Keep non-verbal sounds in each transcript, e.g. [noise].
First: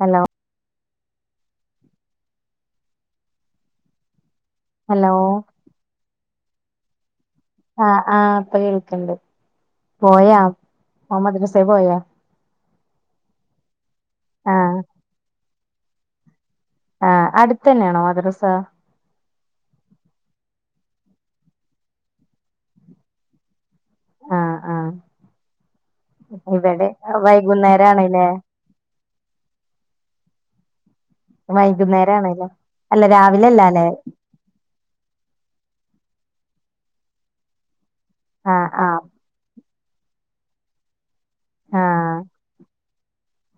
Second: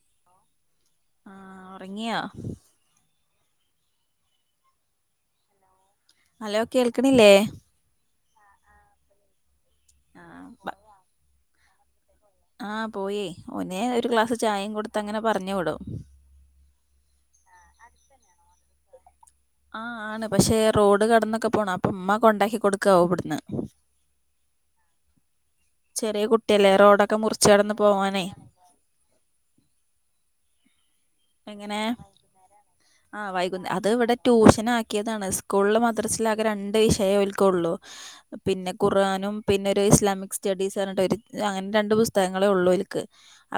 Hello ആഹ ഒറങ്ങിയോ hello hello കേൾക്കണില്ലേ ആ ആ ഇപ്പ കേൾക്ക്ണ്ട് പോയോ ഓ മദ്രസ പോയോ ആ പോയി ഓനെ ഒരു ഗ്ലാസ് ചായയും ആഹ് കൊടുത്ത് അങ്ങനെ പറഞ്ഞു വിടും ആ അടുത്തന്നെയാണോ മദ്രസ. ആ ആണ് പക്ഷേ റോഡ് കടന്നൊക്കെ പോണം അപ്പ ഇമ്മ കൊണ്ടാക്കി കൊടുക്കാവും ഇവട്ന്ന് ആഹ് ആഹ് ചെറിയ കുട്ടിയല്ലേ ഇവിടെ റോഡൊക്കെ മുറച്ച് കടന്ന് പോവാനേ വൈകുന്നേരാണ്ല്ലേ എങ്ങനെ വൈകുന്നേര ആണെലോ ആ വൈകുന്നേ അത് ഇവിടെ ട്യൂഷന ആക്കിയതാണ് സ്കൂളിൽ മദ്രസിലാകെ രണ്ട് വിഷയം ഒക്കള്ളൂ ആഹ് പിന്നെ ആഹ് ഖുർഹാനും പിന്നെ ഒരു ഇസ്ലാമിക് സ്റ്റഡീസ് പറഞ്ഞിട്ട് അങ്ങനെ രണ്ട് ആഹ് പുസ്തകങ്ങളെ ഉള്ളൂ ഓല്ക്ക്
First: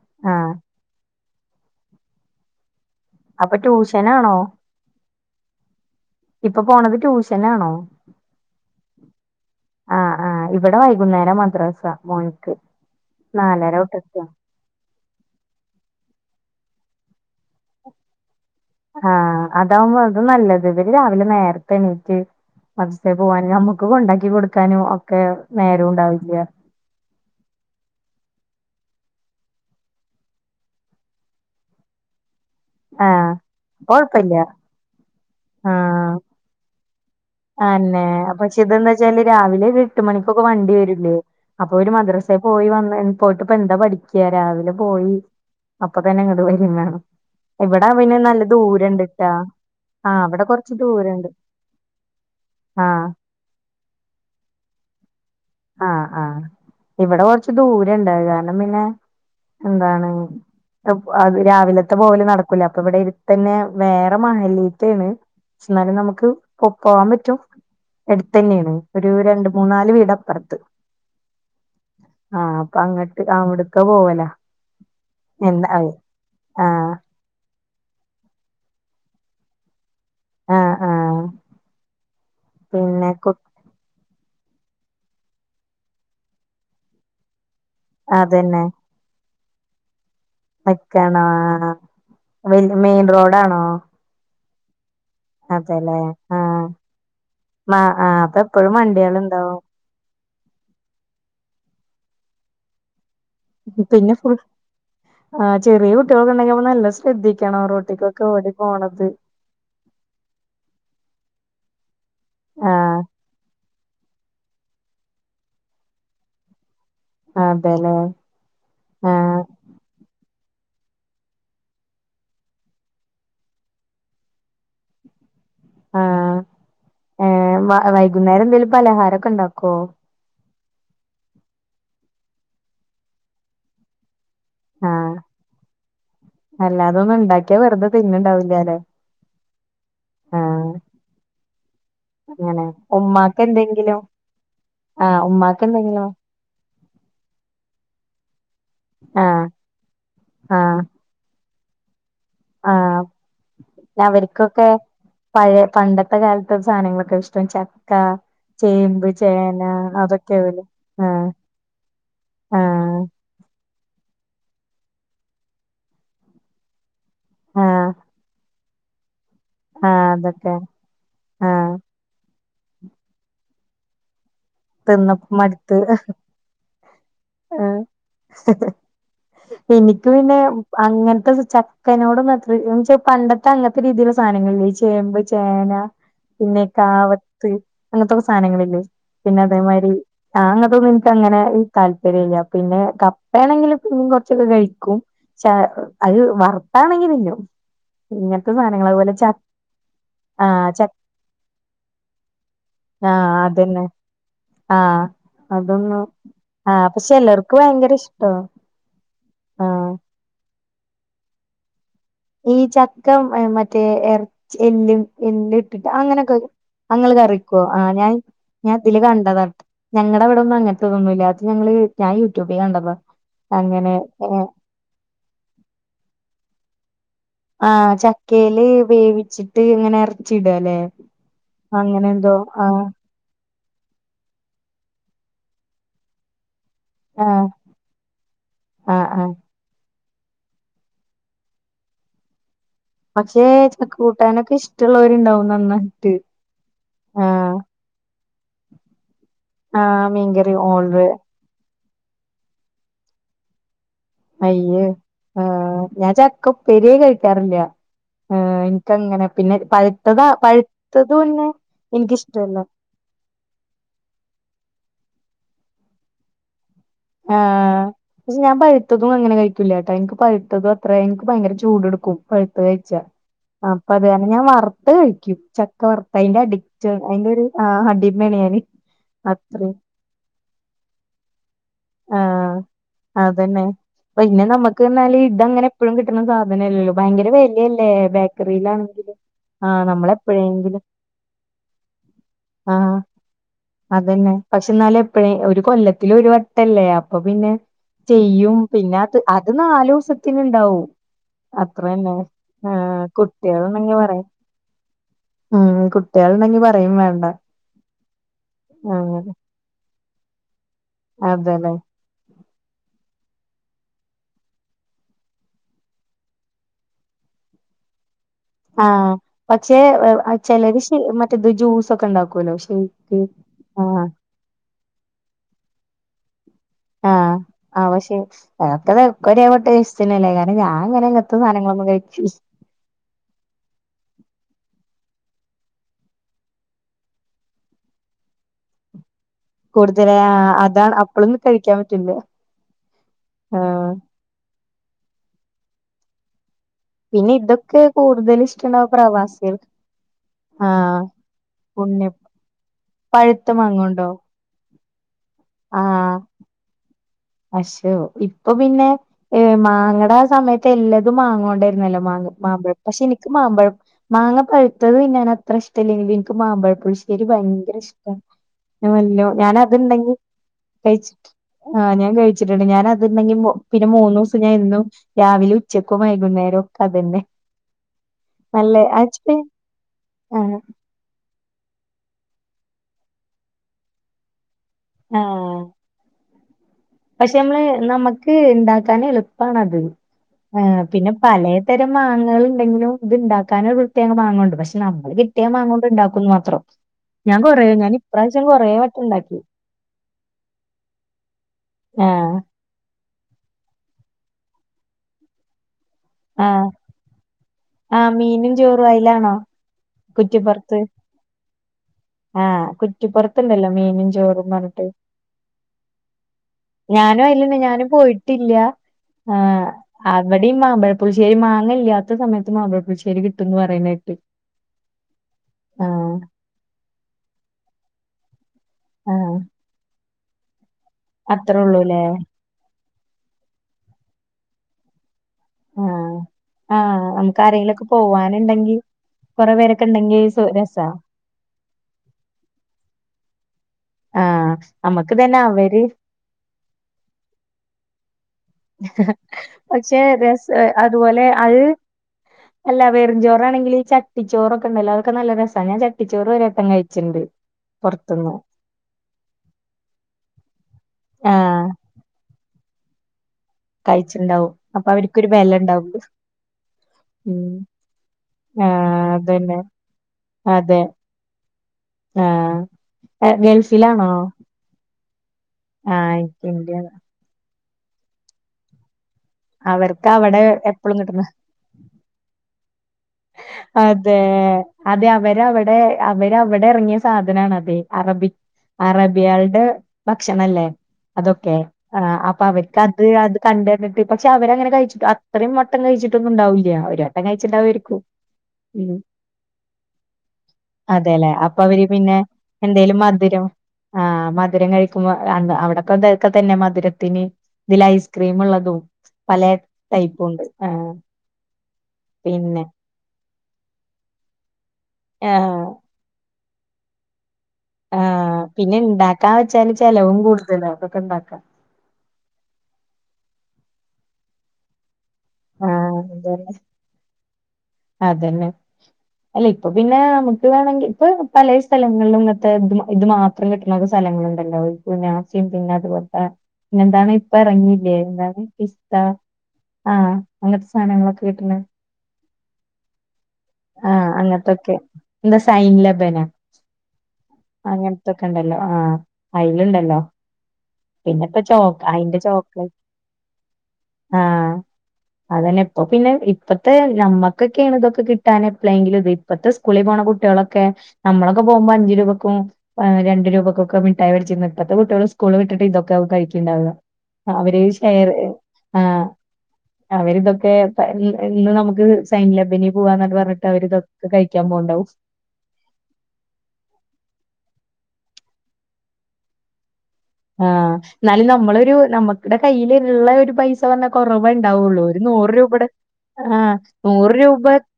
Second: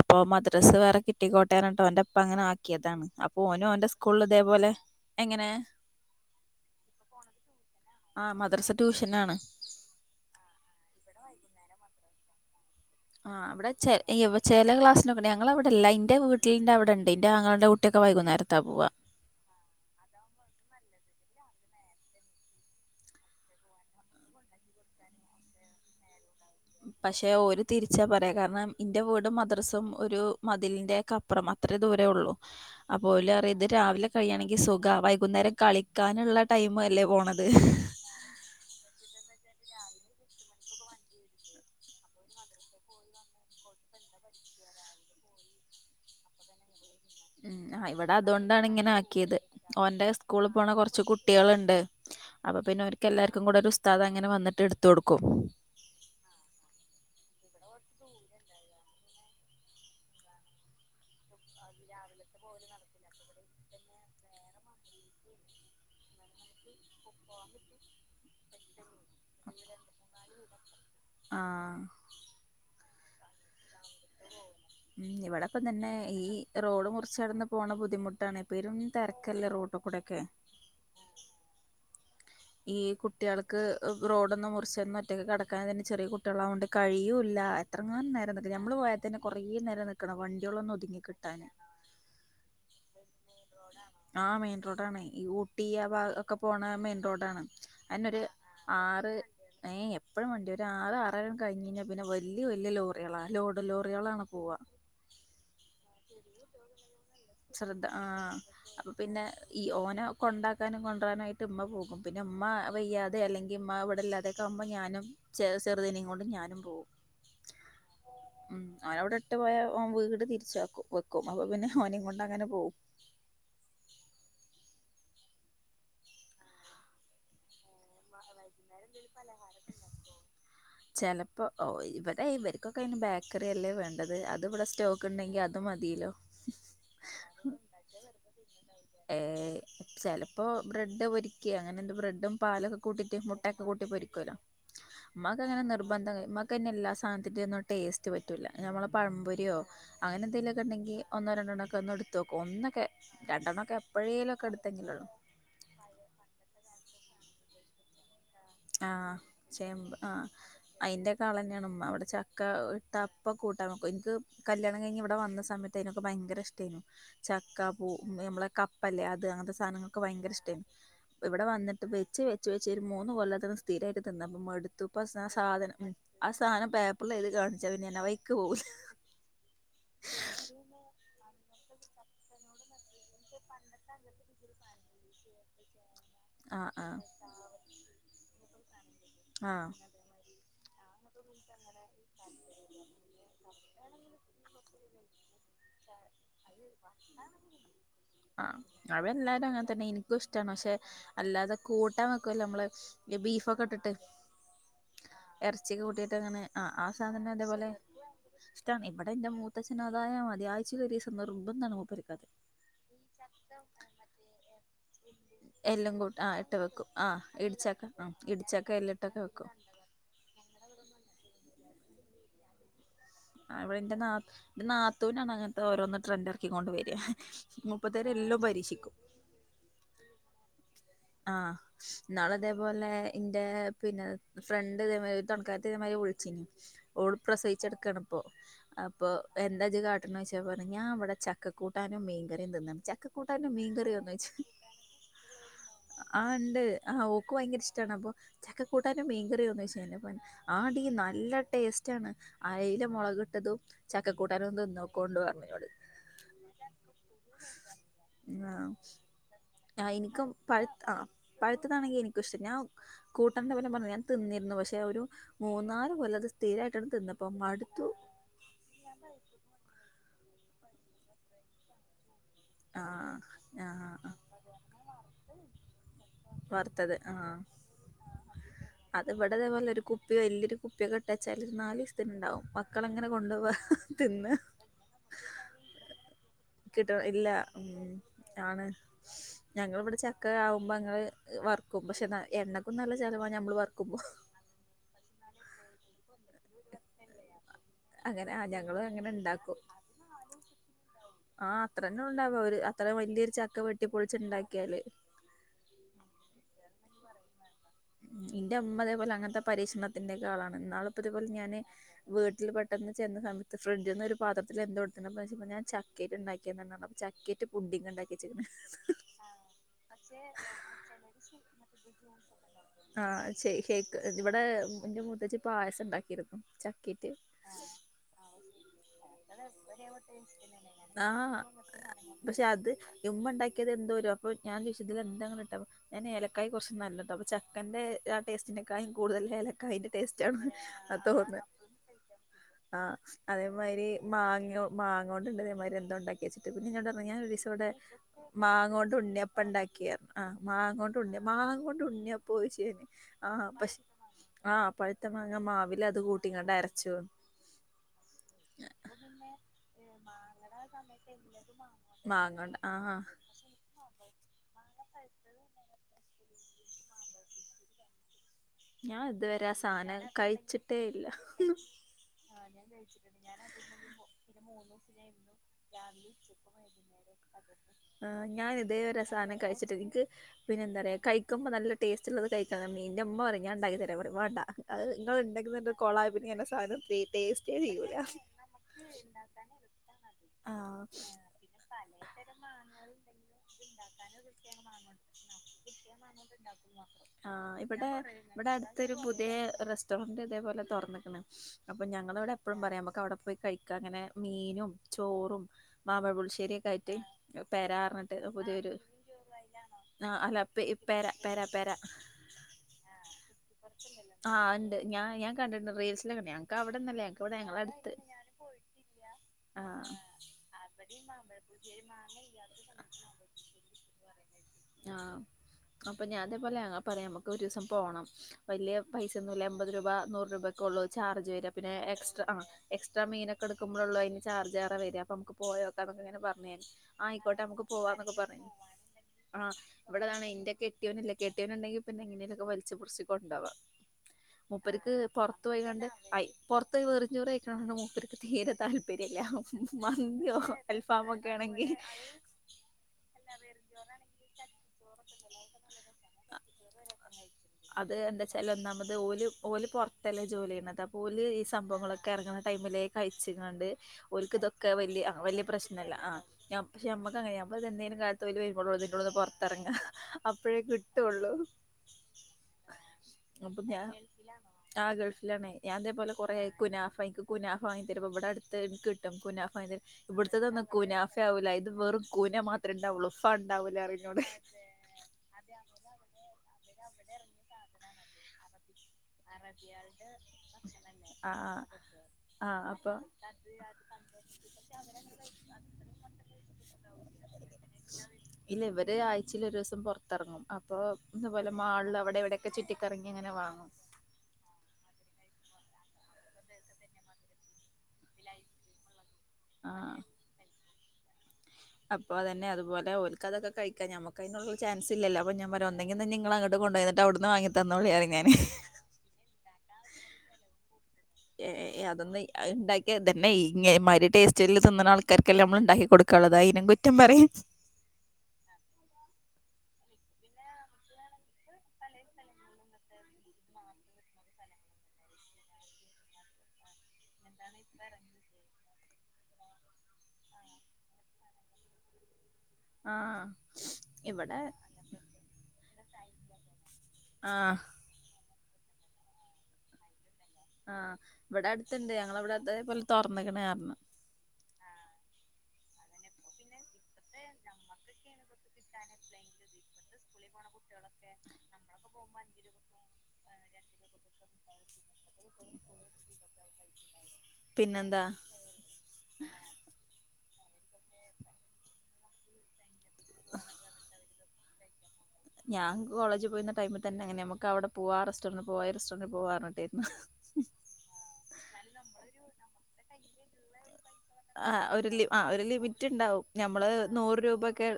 അപ്പൊ ആഹ് മദ്രസ്സ വേറെ കിട്ടിക്കോട്ടേന്നറഞ്ഞിട്ട് ഓന്റെ ഇപ്പ അങ്ങനെ ആക്കിയതാണ് അപ്പൊ ഓൻ ഓന്റെ സ് കുൾ ഇതേപോലെ എങ്ങനെ ഇപ്പൊ പോണത് ട്യൂഷനാണോ? ആ മദ്രസ ട്യൂഷനാണ് ആ ആ ഇവിടെ വൈകുന്നേര മദ്രാസ മോൻക്ക്. ആഹ് അവിടെ നാലര ചെ തൊട്ടിട്ട് ചെല ക്ലാസിനക്ക ഞങ്ങവിടെല്ല ഇന്റെ വീ [unintelligible] അവിടെ ഇണ്ട് ഇന്റെ ആങ്ങളന്റെ കുട്ടിയൊക്കെ വൈകുന്നേരം ആ അതാവുമ്പോ അത് നല്ലത് ഇവര് രാവിലെ നേര് ത്തെ എണീറ്റ് മദ്രസ പോവാനും നമ്മുക്ക് കൊണ്ടാക്കി കൊടുക്കാനും ഒക്കെ നേരവും ഉണ്ടാവില്ല. പക്ഷെ ഒരു തിരിച്ചാ പറയാ കാരണം ഇന്റെ വീടും മദ്രസും ഒരു മതിലിന്റെ കപ്പുറം അത്ര ദൂരേ ഉള്ളൂ. അപ്പോ ആഹ് ഓല് റിയ ഇത് രാവിലെ കൊഴപ്പല്ല കഴിയണെങ്കിൽ സുഖ വൈകുന്നേരം ആഹ് കളിക്കാനുള്ള ടൈമു ല്ലേ പോ അന്നെ പക്ഷേ ഇതന്താ വെച്ചാല് രാവിലെ എട്ട മണിക്കൊക്കെ വണ്ടി വരൂല്ലേ അപ്പോ ഒരു മദ്രസൽ പോയി വ പോയിട്ട എന്താ പഠിക്ക രാവിലെ പോയിട്ട് പോ പോയി അപ്പൊ തന്നെ ഇങ്ങോട് വരുന്നാണ് ഉം ഇവിടെ അതൊണ്ടാണ് ഇങ്ങനെ ആക്കിയത് ഓന്റെ ആഹ് ഇവിടെ സ്കൂളിൽ പോണ കൊറച്ച് ദൂരണ്ട് കുട്ടിയളുണ്ട് അപ്പൊ പിന്നെ ആഹ് ഓർക്ക് എല്ലാർക്കും കൂടെ ഒരു ഉസ്താദ് അങ്ങനെ വന്നിട്ട് എടുത്ത കൊടുക്കും ആ ആഹ് ഇവിടെ കൊറച്ച് ദൂരുണ്ട കാരണം പിന്നെ എന്താണ് അത് രാവിലത്തെ പോലെ നടക്കൂല അപ്പൊ ഇവിടെ എട്ത്തന്നെ വേറെ മഹലിത്തെണ് എന്നാലും നമുക്ക് ഒപ്പവാൻ പറ്റും എടുത്തന്നെയെണ് ഒരു രണ്ട് മൂന്ന നാല് വീടപ്പുറത്ത് ആ ആ അപ്പൊ അങ്ങട്ട് അവിട ഉം ഇവിടെപ്പം തന്നെ അത്. ഈ ആഹ് റോഡ് മുറിച്ചടന്ന് പോണ ബുദ്ധിമുട്ടാണ് പെരും തിരക്കല്ല റോഡു കൂടെക്കെ ആ ആ ഈ കുട്ടിയൾക്ക് റോഡ ഇ മുറിച്ചോന്ന ഒറ്റക്ക് കിടക്കാൻന്നെ ചെറിയ കുട്ടികളാവുകൊണ്ട് കഴിയൂല്ല എത്രങ്ങാനം നേരംക്ക അതന്നെ നമ്മള് പോയാതന്നെ കുറേ നേരം നി നിക്കണോ വ മെയിൻ റോഡാണോ റോഡാനെ ഈ ഊട്ടിയ അതെല്ലേ ഭാഗം ഒക്കെ പോണ ആഹ് മെയിൻറോഡ് മ ആ അപ്പൊ എപ്പോഴും വണ്ടിയളുണ്ടാവും. ഏ എപ്പഴും വണ്ടിര് ഒരു ആറ ആറരകഴിഞ്ഞഞ് കഴിഞ്ഞാൽ പിന്നെ വലിയ വലിയ ലോറികള ആ ലോഡ് ലോറികളാണ് പോവാ ആ ചെറിയ കുട്ടികൾക്ക ഉണ്ടെങ്കി നല്ല ശ്രദ്ധിക്കണം ശ്രദ്ധ റോട്ടിക്കൊക്കെ ആഹ് ഓടി അപ്പൊ പോണത് പിന്നെ ഈ ഓനെ കൊണ്ടാക്കാനും കൊണ്ടരാനായിട്ട് ഇമ്മ പോകും പിന്നെ ഇമ്മ ആഹ് വയ്യാതെ അല്ലെങ്കിൽ ഇമ്മ ഇവിടെല്ലാതൊക്കെ ആവുമ്പോ ഞാനും ചെരുത്‌നെ കൊണ്ട് ഞാനും പോകും അതെല്ലേ ഉം അവനവിടെ ഇട്ട് ആഹ് പോയ ഓൻ വീട് തിരി [unintelligible] വെക്കും അപ്പൊ പിന്നെ ഓന കൊണ്ട് അങ്ങനെ പോവും ആ ഏഹ് വൈകുന്നേരം എന്തെങ്കിലും പലഹാരൊക്കെ ഇണ്ടാക്കോ ചെലപ്പോ ഓ ഇവടെ ഇവർക്കൊക്കെ അയിന് ബേക്കറി അല്ലേ വേണ്ടത് അത് തിവിടെ സ്റ്റോക്ക് ആഹ് ണ്ടെങ്കി അത് മതില്ലോ അല്ലാതൊന്നും ഉണ്ടാക്കിയാ വെറുതെ തിന്നുണ്ടാവില്ലാല്ലേ ഏ ചെലപ്പോ ആഹ് ബ്രെഡ് പൊരി [unintelligible] ബ്രഡും അങ്ങനെ പാലൊക്കെ കൂട്ടിട്ട് ഉമ്മാക്ക് മുട്ട കൂട്ടി എന്തെങ്കിലും പൊരിക്കുല്ലോ ആഹ് ഇമ്മാക്ക് അങ്ങനെ ഉമ്മാക്ക് എന്തെങ്കിലോ നിർബന്ധം ഇമ്മക്ക് അയ്ൻ എല്ലാ സാധനത്തിന്റെ ഒന്നും ടേസ്റ്റ് പറ്റൂല നമ്മൾ ആഹ് പഴമ്പൊരിയോ അങ്ങനെ എന്തേലുമൊക്കെ ആഹ് ഉണ്ടങ്കിൽ ഒന്നോരണ്ടെണ്ണംക്കെ [unintelligible] ഒന്നൊക്കെ ആഹ് രണ്ടെണ്ണക്കെ എപ്പോഴേലും ഒക്കെ അവർക്കൊക്കെ എടുത്തെങ്കിലെ ഉള്ളു പഴയ പണ്ടത്തെ കാലത്ത് സാധങ്ങളൊക്കെ ഇഷ്ടം ചക്ക ചേമ്പ് ആഹ് ചേന ചേമ്പ് ആ അതൊക്കെയാവൂലേ ആഹ് അയിന്റെക്കാളന്നെയാണ് ഉമ്മ ഇവിടെ ചക്ക ആഹ് ഇട്ടപ്പ കൂട്ട എനിക്ക് കല്യാണം കഴിഞ്ഞ് ഇവിടെ വന്ന സമയത്ത് ഇതിനൊക്കെ ഭയങ്കര ഇഷ്ടായിന്നു ചക്ക പൂ ആഹ് നമ്മളെ കപ്പല്ലേ അത് അങ്ങന [unintelligible] സാധനങ്ങക്കെ ആഹ് ഭയങ്കര ഇഷ്ട അതൊക്കെ ഇവിടെ ആഹ് വന്നട്ട് വെച്ച് വെച്ച് വെച്ച് ഒരു മൂന്ന് കൊല്ലതിന് സ്ഥീരായിട്ട് തിന്ന മടുത്തുപ്പ തിന്നപ്പം മടുത്ത് സാധനം. ആ സാധനം പേപ്പറിലൈതി കാണിച്ചാ ആഹ് പിന്നെ ഞാനാ വൈക്ക് പോവുല എനിക്ക് പിന്നെ അങ്ങനത്തെ ച [unintelligible] പണ്ടത്തെ അങ്ങനത്തെ രീതിയിലുള്ള സാധനങ്ങളില്ലേ ഈ ചേമ്പ് ചേന പിന്നെ ആഹ് ആഹ് കാവത്ത് അങ്ങനത്തൊക്കെ സാധനങ്ങളില്ലേ? പിന്നെ ആഹ് അതേമാരി ആ അങ്ങനത്തൊന്നും അങ്ങനെ താല്പര്യല്ല പിന്നെ കപ്പയാണെങ്കിൽ പിന്നേം കൊറച്ചൊക്കെ കഴിക്കും ചാ അത് വറുത്താണെങ്കി തിന്നും ആ ഇങ്ങനത്തെ സാധനങ്ങൾ അത് അതുപോലെ ച എല്ലാരും അങ്ങനെ തന്നെ. എനിക്കും ഇഷ്ടാണ്. ആഹ് പക്ഷെ ച അല്ലാതെ കൂട്ടാൻ വെക്കുവല്ലോ നമ്മള് ആ ഈ ബീഫൊക്കെ അതന്നെ ഇട്ടിട്ട് ആ ഇറച്ചിയൊക്കെ അതൊന്നും കൂട്ടിയിട്ട് അങ്ങനെ ആ ആ ആഹ് പക്ഷെ സാധനം എല്ലാർക്കും അതേപോലെ ഭയങ്കര ഇഷ്ടാ ഇഷ്ടാണ് ഇവിടെ ന്റെ മൂത്തച്ഛനും ആഹ് അതന്നെ മതി ആ [unintelligible] നിർബന്ധാണ് മൂപ്പര് ഈ ചക്കം മറ്റേ എറച്ചി [unintelligible] എല്ല് ഇട്ടിട്ട് എല്ലും കൂട്ട് ആഹ് അങ്ങനെയൊക്കെ ഇട്ട് വെക്കും ങ്ങൾ ആഹ് കറിക്കുവോ? ആ ഇടിച്ചക്ക ആഹ് ഇടിച്ചക്ക ഞാൻ തില് എല്ലിട്ടൊക്കെ കണ്ടതാ വെക്കും ഞങ്ങടവിടൊന്നും അങ്ങനത്തതൊന്നും ഇല്ലാ. അത് ഞങ്ങള് ഞാൻ യൂട്യൂബിൽ കണ്ടതാ ആ ഇവിടെ അങ്ങനെ ന്റെ നാ ഏഹ് ൻ്റെ നാത്തൂനാണ് അങ്ങനത്തെ ഓരോന്ന് ട്രെൻഡറക്കി കൊണ്ട് വരാ ആ ചക്കേൽ വേവിച്ചിട്ട് ഇങ്ങനെ എറച്ചിടലെ? ആഹ് ഇന്നാൾ അതേപോലെ ഇൻ്റെ പിന്നെ ഫ്രണ്ട് ഇതേമാതി തൊണക്കാർത്തി ഇതേമാതിരി വിളിച്ചിനി ഓൾ ആഹ് പ്രസവിച്ചെടുക്കണിപ്പൊ ആഹ് അപ്പൊ ആഹ് എന്താ ജ്ജ് കാട്ട ചോയ്ചപോ പറയണ് ഞാ ഇവിടെ ചക്കകൂട്ടാനും മീൻകറിം തിന്നണ് പക്ഷേ ചക്ക കൂട്ടാനൊക്കെ ഇഷ്ടള്ളോരുണ്ടാവും നന്നാ ആ ണ്ട് ആ ഓക്ക് ഭയങ്കര ഇഷ്ടാണ് അപ്പൊ ചക്കക്കൂട്ടാനും മീൻകറിയോന്ന് ചോയ്ച്ച് ഞാൻ അപ്പൊ ആഹ് പറഞ്ഞ് മീൻകറി ആടി ഓൾറ് നല്ല ടേസ്റ്റ് ആണ് അയില മുളകു ഇട്ടതും അയ്യേ ആ ഞാൻ ചക്ക ഉപ്പേരിയെ കഴിക്കാറില്ല ആ ആഹ് എനിക്കങ്ങനെ പിന്നെ ആ പഴുത്തതാ എനിക്കും പഴ് പഴുത്ത ആ പഴുത്തതാണെങ്കി എനിക്കും ഇഷ്ട. ഞാ കൂട്ടന്റെ പറഞ്ഞ പോലെ ഞാൻ തിന്നിരുന്നു പക്ഷെ ഓ മൂന്നാല് കൊല്ലം അത് സ്ഥിരായിട്ട് ആ പക്ഷെ ഞാൻ പഴത്തതും അങ്ങനെ കഴിക്കൂലട്ടോ എനിക്ക് പഴുത്തതും അ അത്ര എനിക്ക് ഭയങ്കര ചൂടെടുക്കും പഴുത്ത ആ കഴിച്ചാ ആ അപ്പൊ അത് ആ കാരണം ഞാൻ വറുത്ത് കഴിക്കും ചക്ക വറുത്ത. അതിന്റെ അഡിക്റ്റ് വറുത്തത് ആണ് ആ അതിന്റെ ഒരു അടിമേണ് ഞാൻ അത് ഇവിടേദേപോലെ ഒരു കുപ്പിയോ വലിയൊരു കുപ്പിയക്കെട്ടച്ചാല് നാലീ ആ അതന്നെ തിന്ന് പിന്നെ നമുക്ക് ന്നാൽ ഇതങ്ങനെ എപ്പോഴും കിട്ടണ സാധ കിട്ട ധനല്ലല്ലോ ഇല്ല ഭയങ്കര ഉം, വിലയല്ലേ ആണ് ബേക്കറിയിലാണെങ്കില് ആ നമ്മളെപ്പോഴങ്കിലും വർക്കും പക്ഷെ എണ്ണക്കും നല്ല ചെലവാ ഞമ്മള് വർക്കുമ്പോ അതന്നെ പക്ഷെ എന്നാലും എപ്പോഴേ ഒരു കൊല്ലത്തിൽ ഒരു വട്ടല്ലേ അപ്പൊ പിന്നെ അങ്ങനെ ആ ചെയ്യും ഞങ്ങളും പിന്നെ അങ്ങനെ അത് അത് നാലൂ സത്തിനുണ്ടാവും ആ അത്രന്നെ ഉണ്ടാവ ഒരു അത്ര വലിയൊരു ചക്ക കുട്ടികളുണ്ടെങ്കി പറയും വെട്ടിപ്പൊളിച്ചുണ്ടാക്കിയാല് ഉം കുട്ടികൾ ഉണ്ടെങ്കി പറയും വേണ്ട ന്റെ മ്മ അതേപോലെ അങ്ങനെ അങ്ങനത്തെ പരിക്ഷണത്തിന്റെക്കെ ആളാണ് എന്നാള ഇപ്പതുപോലെ ഞാന് അതെല്ലേ വീട്ടിൽ പെട്ടെന്ന് ചെന്ന് ഫ്രിഡ്ജിന്ന് ഒരു പാത്രത്തില് എന്തോടത്ക്ന് അപ്പൊ ഞാൻ ചോയ്ച്ചു ചക്കേറ്റ് ഉണ്ടാക്കിയണ്ട അ ചക്കറ്റ് പുഡിങ് ഉണ്ടാക്കി വെച്ച്ക്ക്ണ് ആഹ പക്ഷേ ചിലര് ആ മറ്റേത് ജ്യൂസക്കെ ഉണ്ടാക്കൂ ആ ഷേക് ഇവിടെ ഇന്റെ മൂത്തച്ചി പായസം ഉണ്ടാക്കിരും ആ ആ പക്ഷെ ഒക്കെരെ ടേസ്റ്റ്ന്നല്ലേ അയ്കാരം ഞാൻങ്ങനെ ആ പക്ഷെ അത് ഉമ്മ ണ്ടാക്കിയത് എന്തോരും അപ്പൊ ഞാൻ വിസ് ഇതില എന്താണ് ണ്ടാവാ ഞാൻ ഏലക്കായ കുറച്ച് നല്ലട്ടോ അപ്പൊ ചക്കന്റെ ആ ടേസ്റ്റിനെക്കായും കൂടുതല് കൂടുതലാ അതാണ് അപ്പോളൊന്നും കഴിക്കാൻ പറ്റില്ല ആ അതേമാരി ആഹ് മാങ്ങോ മാങ്ങോണ്ട് തേമാരി എന്തോ ഉണ്ടാക്കിയച്ചിന് പിന്നെന്നോട് പറഞ്ഞു പിന്നെ ഞാനുരീസംവിടെ ഇതൊക്കെ കൂടുതൽ ഇഷ്ടണ്ടാവ മാങ്ങോണ്ട് ഉണ്ണിയപ്പ പ്രവാസികൾക്ക് ഉണ്ടാക്കി ആ മാങ്ങ കൊണ്ട് ആഹ് മാങ്ങോണ്ട മാങ്ങോണ്ട് ഉണ്ണിയ ഉണ്ണിയപ്പം ആ പഴുത്ത മാങ്ങ പക്ഷെ കൊണ്ടോ ആ പഴുത്ത മാങ്ങ മാവിൽ അത് കൂട്ടികാണ്ട് അരച്ചു പശോ ഇപ്പൊ പിന്നെ ഏ മാങ്ങട ആ സമയത്ത് എല്ലാതും മാങ്ങോണ്ടായിരുന്നു മാങ്ങ മാങ്ങോണ്ട് മാമ്പഴം ആഹ് പക്ഷെ എനിക്ക് മാമ്പഴം മാങ്ങ പഴുത്തത് പിന്നെ ഞാൻ അത്ര ഇഷ്ടല്ലെനി ഇന്ക് മാമ്പയാ പുളിശ്ശേ ശരി ഭയങ്കര ഇഷ്റ്റാണ് ഞാ ഇതുവരെ ആ സാനം കഴിച്ചിട്ടേ ഇല്ല കഴിച്ചിട്ട് ആഹ് ഞാൻ കഴിച്ചിട്ടുണ്ട് ഞാന തുണ്ടെങ്കി പിന്നെ മൂന്നുസം ഞാൻ എന്നും രാവിലെ ഉച്ചക്കോ വൈകുന്നേരോ ഒക്കെ അതിനെ ആ ഞാനിതേ വരെ ആ സാധനം കഴിച്ചിട്ടില്ല എനിക്ക് ആഹ് പിന്നെ എന്താ പറയാ കഴ ക്കുമ്മ നല്ല ടേസ്റ്റ് ഉള്ളത് കഴിക്ക മീൻന്റെമ്മ പറഴും ഉണ്ടാക്കി തരാം വാണ്ട അത് നിങ്ങൾ ഉണ്ടെങ്കുന്നന്റെ [unintelligible] കോള ആയ പിന്നെ എന്റെ സാധനം പക്ഷെ ടേസ്റ്റേ നമ്മള് ചെയ്യൂല നമ്മുക്ക് ഇണ്ടാക്കാൻ എളുപ്പാണത് ആ് ആഹ് പിന്നെ പലെതരം മാങ്ങകൾ ഉണ്ടെങ്കിലും ഇത് ഉണ്ടാക്കാനൊ ഒരു പ്രത്യേക മാങ്ങ ഉണ്ട് പക്ഷെ നമ്മള് കിട്ടി മാങ്ങോണ്ട് ഉണ്ടാകുന്ന് മാത്രം ഞാ ആഹ് കുറെ ഇവിടെ ഞാൻ ഇപ്രാവശ്യം ഇവിടെ കൊറേ അടുത്തൊരു വട്ടം പുതിയ ഇണ്ടാക്കി റെസ്റ്റോറന്റ് ഇതേപോലെ തുറന്നേക്കണ് അപ്പൊ ഞങ്ങളവിടെ ആഹ് എപ്പഴും പറയാ ഞമ്മക്കവിടെ പോയി കഴിക്കാ അങ്ങനെ മീനും ചോറും ആഹ് മാമ്പയാപുളശ്ശേരിക്കെ ആയിറ്റ് ആഹ് പെരാറിഞ്ഞിട്ട് മീനും പുതിയൊരു ചോറും അയിലാണോ ആഹ അല്ല പെരാ പെരാ പെരാ ആഹ കുറ്റിപ്പുറത്ത്ണ്ടല്ലോ മീനും ആഹ് ചോറും ഉണ്ട് പറഞ്ഞിട്ട് ഞാൻ ഞാൻ കണ്ടിട്ടുണ്ട് റീൽസിലൊക്കെ ഞങ്ങക്ക് അവിടെന്നല്ല ഞാനും ഞങ്ങക്ക് ഇവിടെ അയിലെന്നെ ഞങ്ങളെ ഞാനും അടുത്ത് പോയിട്ടില്ല ആ് ആഹ് അവിടിം മാമ്പഴപ്പുളശ്ശേരി മാങ്ങ ഇല്ലാത്ത സമയത്ത് മാമ്പഴപ്പുളിശ്ശേരി കിട്ടുംന്ന് പറയുന്നെട്ട് ആഹ അപ്പ ഞാൻ അതേപോലെ പറയാ നമുക്ക് ഒരീസം പോണം വല്ല്യ ആഹ് പൈസൊന്നുല്ല എമ്പത് രൂപ നൂറ് രൂപക്കെള്ളൂ ചാർജ് ര അത്രേ പിന്നെ ഉള്ളൂല്ലേ എക്സ്ട്രാ ആ എക്സ്ര മീൻ ഒക്കെ എടുക്കോളുള്ളൂ അയിന് ചാർജേറെ വരാ അപ്പം നമ പോയോക്കാന്നൊക്കെക്കെ ആഹ് ഇങ്ങനെ പറഞന് ആഹ് ആ ആയിക്കോട്ടെ നമുക്ക് ആരെങ്കിലൊക്കെ പോവാന്നൊക്കെ പറഞ പോവാനുണ്ടെങ്കി ആ കൊറേ പേരൊക്കെ ഇണ്ടെങ്കി ഇവിടെതാണ് ഇ സു രസാ ന്റെക്കെട്ടിയോനില്ല കെട്ടിയോന്ണ്ടെങ്കിൽ പിന്നെ എങ്ങനെലൊക്കെ വലിച്ചുപിടിച്ചു കൊണ്ടോവാം ആഹ് മൂപ്പര്ക്ക് നമ്മക്ക് തന്നെ പുറത്ത് അവര് പോയികാണ്ട് അയ്‌പുറത്ത് പോയി വേറ്ജോറ് കഴിക്കാണ മൂപ്പരിക്ക് തീരെ താല്പര്യല്ല പക്ഷെ മന്തിയോ രസ അൽഫാമ അതുപോലെ ക്കെ അത് ആണെങ്കിൽ അല്ല വെറുംചോറാണെങ്കിൽ ച ട്ടിച്ചോറൊക്കെ ഉണ്ടല്ലോ അതൊക്കെ നല്ല രസാണ് ഞാൻ ചട്ടിച്ച ചോറ് ഒരട്ടം കഴിച്ചിണ്ട്. അത് എന്താച്ചാല് ഒന്നാമത് ഓല് ഓല് പുറത്തല്ലേ ജോലി യ്യണത് അപ്പൊ ഓല് ഈ ആഹ് സംഭവങ്ങളൊക്കെ എറങ്ങണ ടൈമില് ച്ച് കാണ്ട് ഓല്ക് കഴിച്ചിണ്ടാവും ഇതൊക്കെ അപ്പൊ വലിയ അവർക്കൊരു വലിയ വില പ്രശ്നമല്ല ഉണ്ടാവുള്ളു ആ പക്ഷെ ഉം നമ്മക്ക്ങ്ങനെതെന്തെലും ക ഓല് വരുമ്പോളുള്ളൂ ഇതിന്റെ ഉള്ളന്ന് ആഹ് ഒന്ന് അതന്നെ പുറത്തിറങ്ങ അപ്പോഴേ അതെ കിട്ടുള്ളൂ ആഹ് അപ്പ ഞാൻ ഗൾഫിലാണോ ആ ഗൾഫ് ല്ലാന്ന് ഞാൻ ആഹ് തേപോലെ കുറേ എനിക്ക് ഇന്ത്യ കുനാഫ കഴി എനിക്ക് കുനാഫ വങ്ങി തരു ഇവിടെ അടുത്ത് ഒരു എനിക്ക് ന അവർക്ക് അവിടെ ഇവിടുത്തോന്നും എപ്പളും കൂനാഫ കിട്ടണ ആവൂല ഇത് വെറും കൂന മാത്രേണ്ടാവുള്ളു ഫ ഇണ്ടാവൂല പറയും അതെ ഇന്നോട് അതെ അവരവിടെ അവരവിടെ ഇറങ്ങിയ സാധനണതെ അറബിക് അറബിയാൾടെ ഭക്ഷണ അല്ലേ ആ അതൊക്കെ ആ അപ്പൊ അവർക്ക് അത് അത് കണ്ട ട്ട് പക്ഷെ അവര അങ്ങനെ കഴിച്ചിട്ട് പക്ഷേ അവരങ്ങനെ കഴിച്ചിട്ട് അത്രയും വട്ടം കഴിച്ചിട്ടൊന്നുംണ്ടാവൂല്ല ഒരട്ടം കഴിച്ചിട്ടണ്ടാവാരിക്കും ഇല്ല ഇവര് ആയ്ചെൽ ഒരു ദിവസം പുറത്തിറങ്ങും അപ്പൊ അതെല്ലേ ഇതുപോലെ അപ്പൊ അവര് മാള്ള് പിന്നെ അവിടെ എവിടെയൊക്കെ എന്തേലും ചുറ്റിക്കറങ്ങി ഇങ്ങനെ മധുരം വാൻ.. ആ ആ മധുരം കഴിക്കുമ്പോ അവിടക്കെതൊക്കെ തന്നെ മധുരത്തിന് ഇതിൽ ഐസ്ക്രീം ഇള്ളതും പല ആ ടൈപ്പുമുണ്ട് അപ്പൊ അതന്നെ അതുപോലെ ഓല്ക്കതൊക്കെ കഴിക്കാ ഞമ്മക്കതിനുള്ള ചാൻസ് ഇല്ലല്ലോ അപ്പൊ ഞാൻ ആ പറയും ഒന്നുങ്കി തന്നെ നിങ്ങള കൊണ്ട് പോയി എന്നിട്ട് അവിട്ന്ന് വാങ്ങി തന്നോളി പറയും ഞാന് ആഹ് പിന്നെ ഇണ്ടാക്കാൻ വെച്ചാല് ചെലവും കൂടുതലാണ് ഏ അതൊന്ന് ഇണ്ടാക്കിയ തന്നെ ഇങ്ങ ഇമ്മാതിരി ടേസ്റ്റിൽ തിന്നണ ആൾ ആൾക്കാരിക്കല്ലേ നമ്മൾ ഉണ്ടാക്കി ആഹ് കൊടുകാള്ളത് അതന്നെ അതിനും കുറ്റം പറയും അതന്നെ അല്ല ഇപ്പൊ പിന്നെ നമുക്ക് വേണെങ്കിൽ ഇപ്പ പലേ സ്ഥലങ്ങളിലും ഇങ്ങനത്തെ ഇ ഇത് മാത്രം കിട്ടുന്ന സ്ഥലങ്ങളുണ്ടല്ലോ കുനാഫായുംപിന്നെ അതേ പോലത്തെ പിന്നെ എന്താണ് ഇപ്പ ഇറങ്ങിയില്ലേ എന്താണ് പിസ്ത ആഹ് അങ്ങനത്തെ സാനങ്ങളൊക്കെ കീട്ടണ ആഹ് ആഹ് അങ്ങനത്തൊക്കെ എന്താ സൈൻ ലബനാ ആ അങ്ങനത്തൊക്കെണ്ടല്ലോ ആഹ് അയിലുണ്ടല്ലോ ആ പിന്നെപ്പോ ഇവിടെ ചോക് അടുത്തുണ്ട് അയിന്റെ ഞങ്ങളവിടെ ചോക്ലേറ്റ് അതേപോലെ തുറന്നിക്കണ് പറഞ്ഞു ആഹ് അതന്നെ അപ്പൊ പിന്നെ ഇപ്പത്തെ നമ്മക്കൊക്കെയാണ് ഇതൊക്കെ കിട്ടാൻ എപ്പോഴെങ്കിലും ഇത് ഇപ്പഴത്തെ സ്കൂളിൽ പോണ കുട്ടികളൊക്കെ നമ്മളൊക്കെ പോകുമ്പോ അഞ്ച് രൂപക്കും രണ്ട് രൂപക്കൊക്കെ മിഠായി വേടിച്ചിരുന്നു ഇപ്പോഴത്തെ കുട്ടികൾ ഉ സ്കൂ ഇതൊക്കെ കഴിക്കിൻണ്ടാവ അവര് പിന്നെന്താ ഷെയർ ആഹ് അവരിതൊ ക്കെഇന്ന് നമുക്ക് സൈൻ ലബനി പോവാന്നക്ക പറഞ്ഞിട്ട് അവര്തൊക്കെ കഴിക്കാൻ പോവണ്ടാവും ഞാൻ കോളെജി പോയിരുന്ന ടൈമി തന്നെ അങ്ങനെ നമുക്കവിടെ പോവാ റെസ്റ്റോറെന്റി പോവ റെസ്റ്റോറന്റി പോവാന്ന് പറഞ്ഞിട്ട് ആഹ് എന്നാലും നമ്മളരു നമ്മടെ കയ്ൽള്ള ഒരു പൈസ പറഞ്ഞ കുറവെ ആ ഉണ്ടാവുള്ളൂ ഒരു ലി ആ നൂറ് രൂപയുടെ ലിമിറ്റ് ഉണ്ടാവും ആ നമ്മള് നൂറ് രൂപ രൂപയൊക്കെ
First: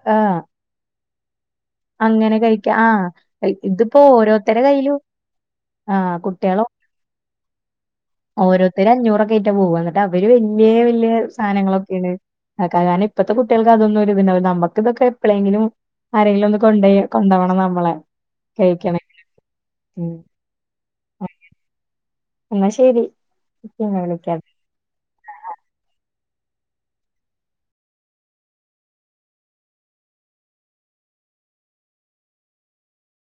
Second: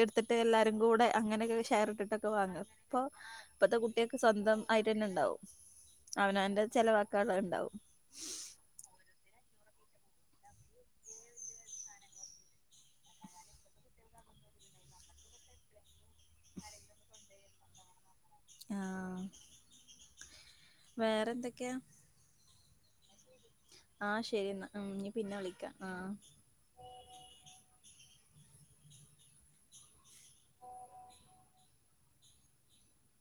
എടുത്തിട്ട് ആഹ് എല്ലാരും കൂടെ അങ്ങനെ ഷെയർ ഇട്ടിട്ടൊക്കെ അങ്ങനെ വാങ്ങ കഴിക്ക ഇപ്പൊ ആഹ് ഇപ്പഴത്തെ കുട്ടിയൊക്കെ സ്വന്തം ആയിട്ട് തന്നെ ഇണ്ടാവും ആഹ് കുട്ടികളും ഓരോരുത്തർ അഞ്ഞൂറൊക്കെ പോവ എന്നിട്ട് അവര് വല്യ വല്യ സാധനങ്ങളൊക്കെയാണ് അ കാരണം ഇപ്പഴത്തെ കുട്ടികൾക്കതൊന്നും ഒരിതിണ്ടാവില്ല നമ്മക്ക് ഇതൊക്കെ എപ്പോളെങ്കിലും ആരെങ്കിലും ഒന്ന് കൊണ്ടോയി കൊണ്ടോവണം നമ്മളെ ആ കഴിക്കണമെങ്കില് വേറെ എന്തൊക്കെയാ എന്ന ശരി പിന്നെ ആഹ് വിളിക്കാം ശരി എന്നാ നി പിന്നെ വിളിക്കാം ആഹ്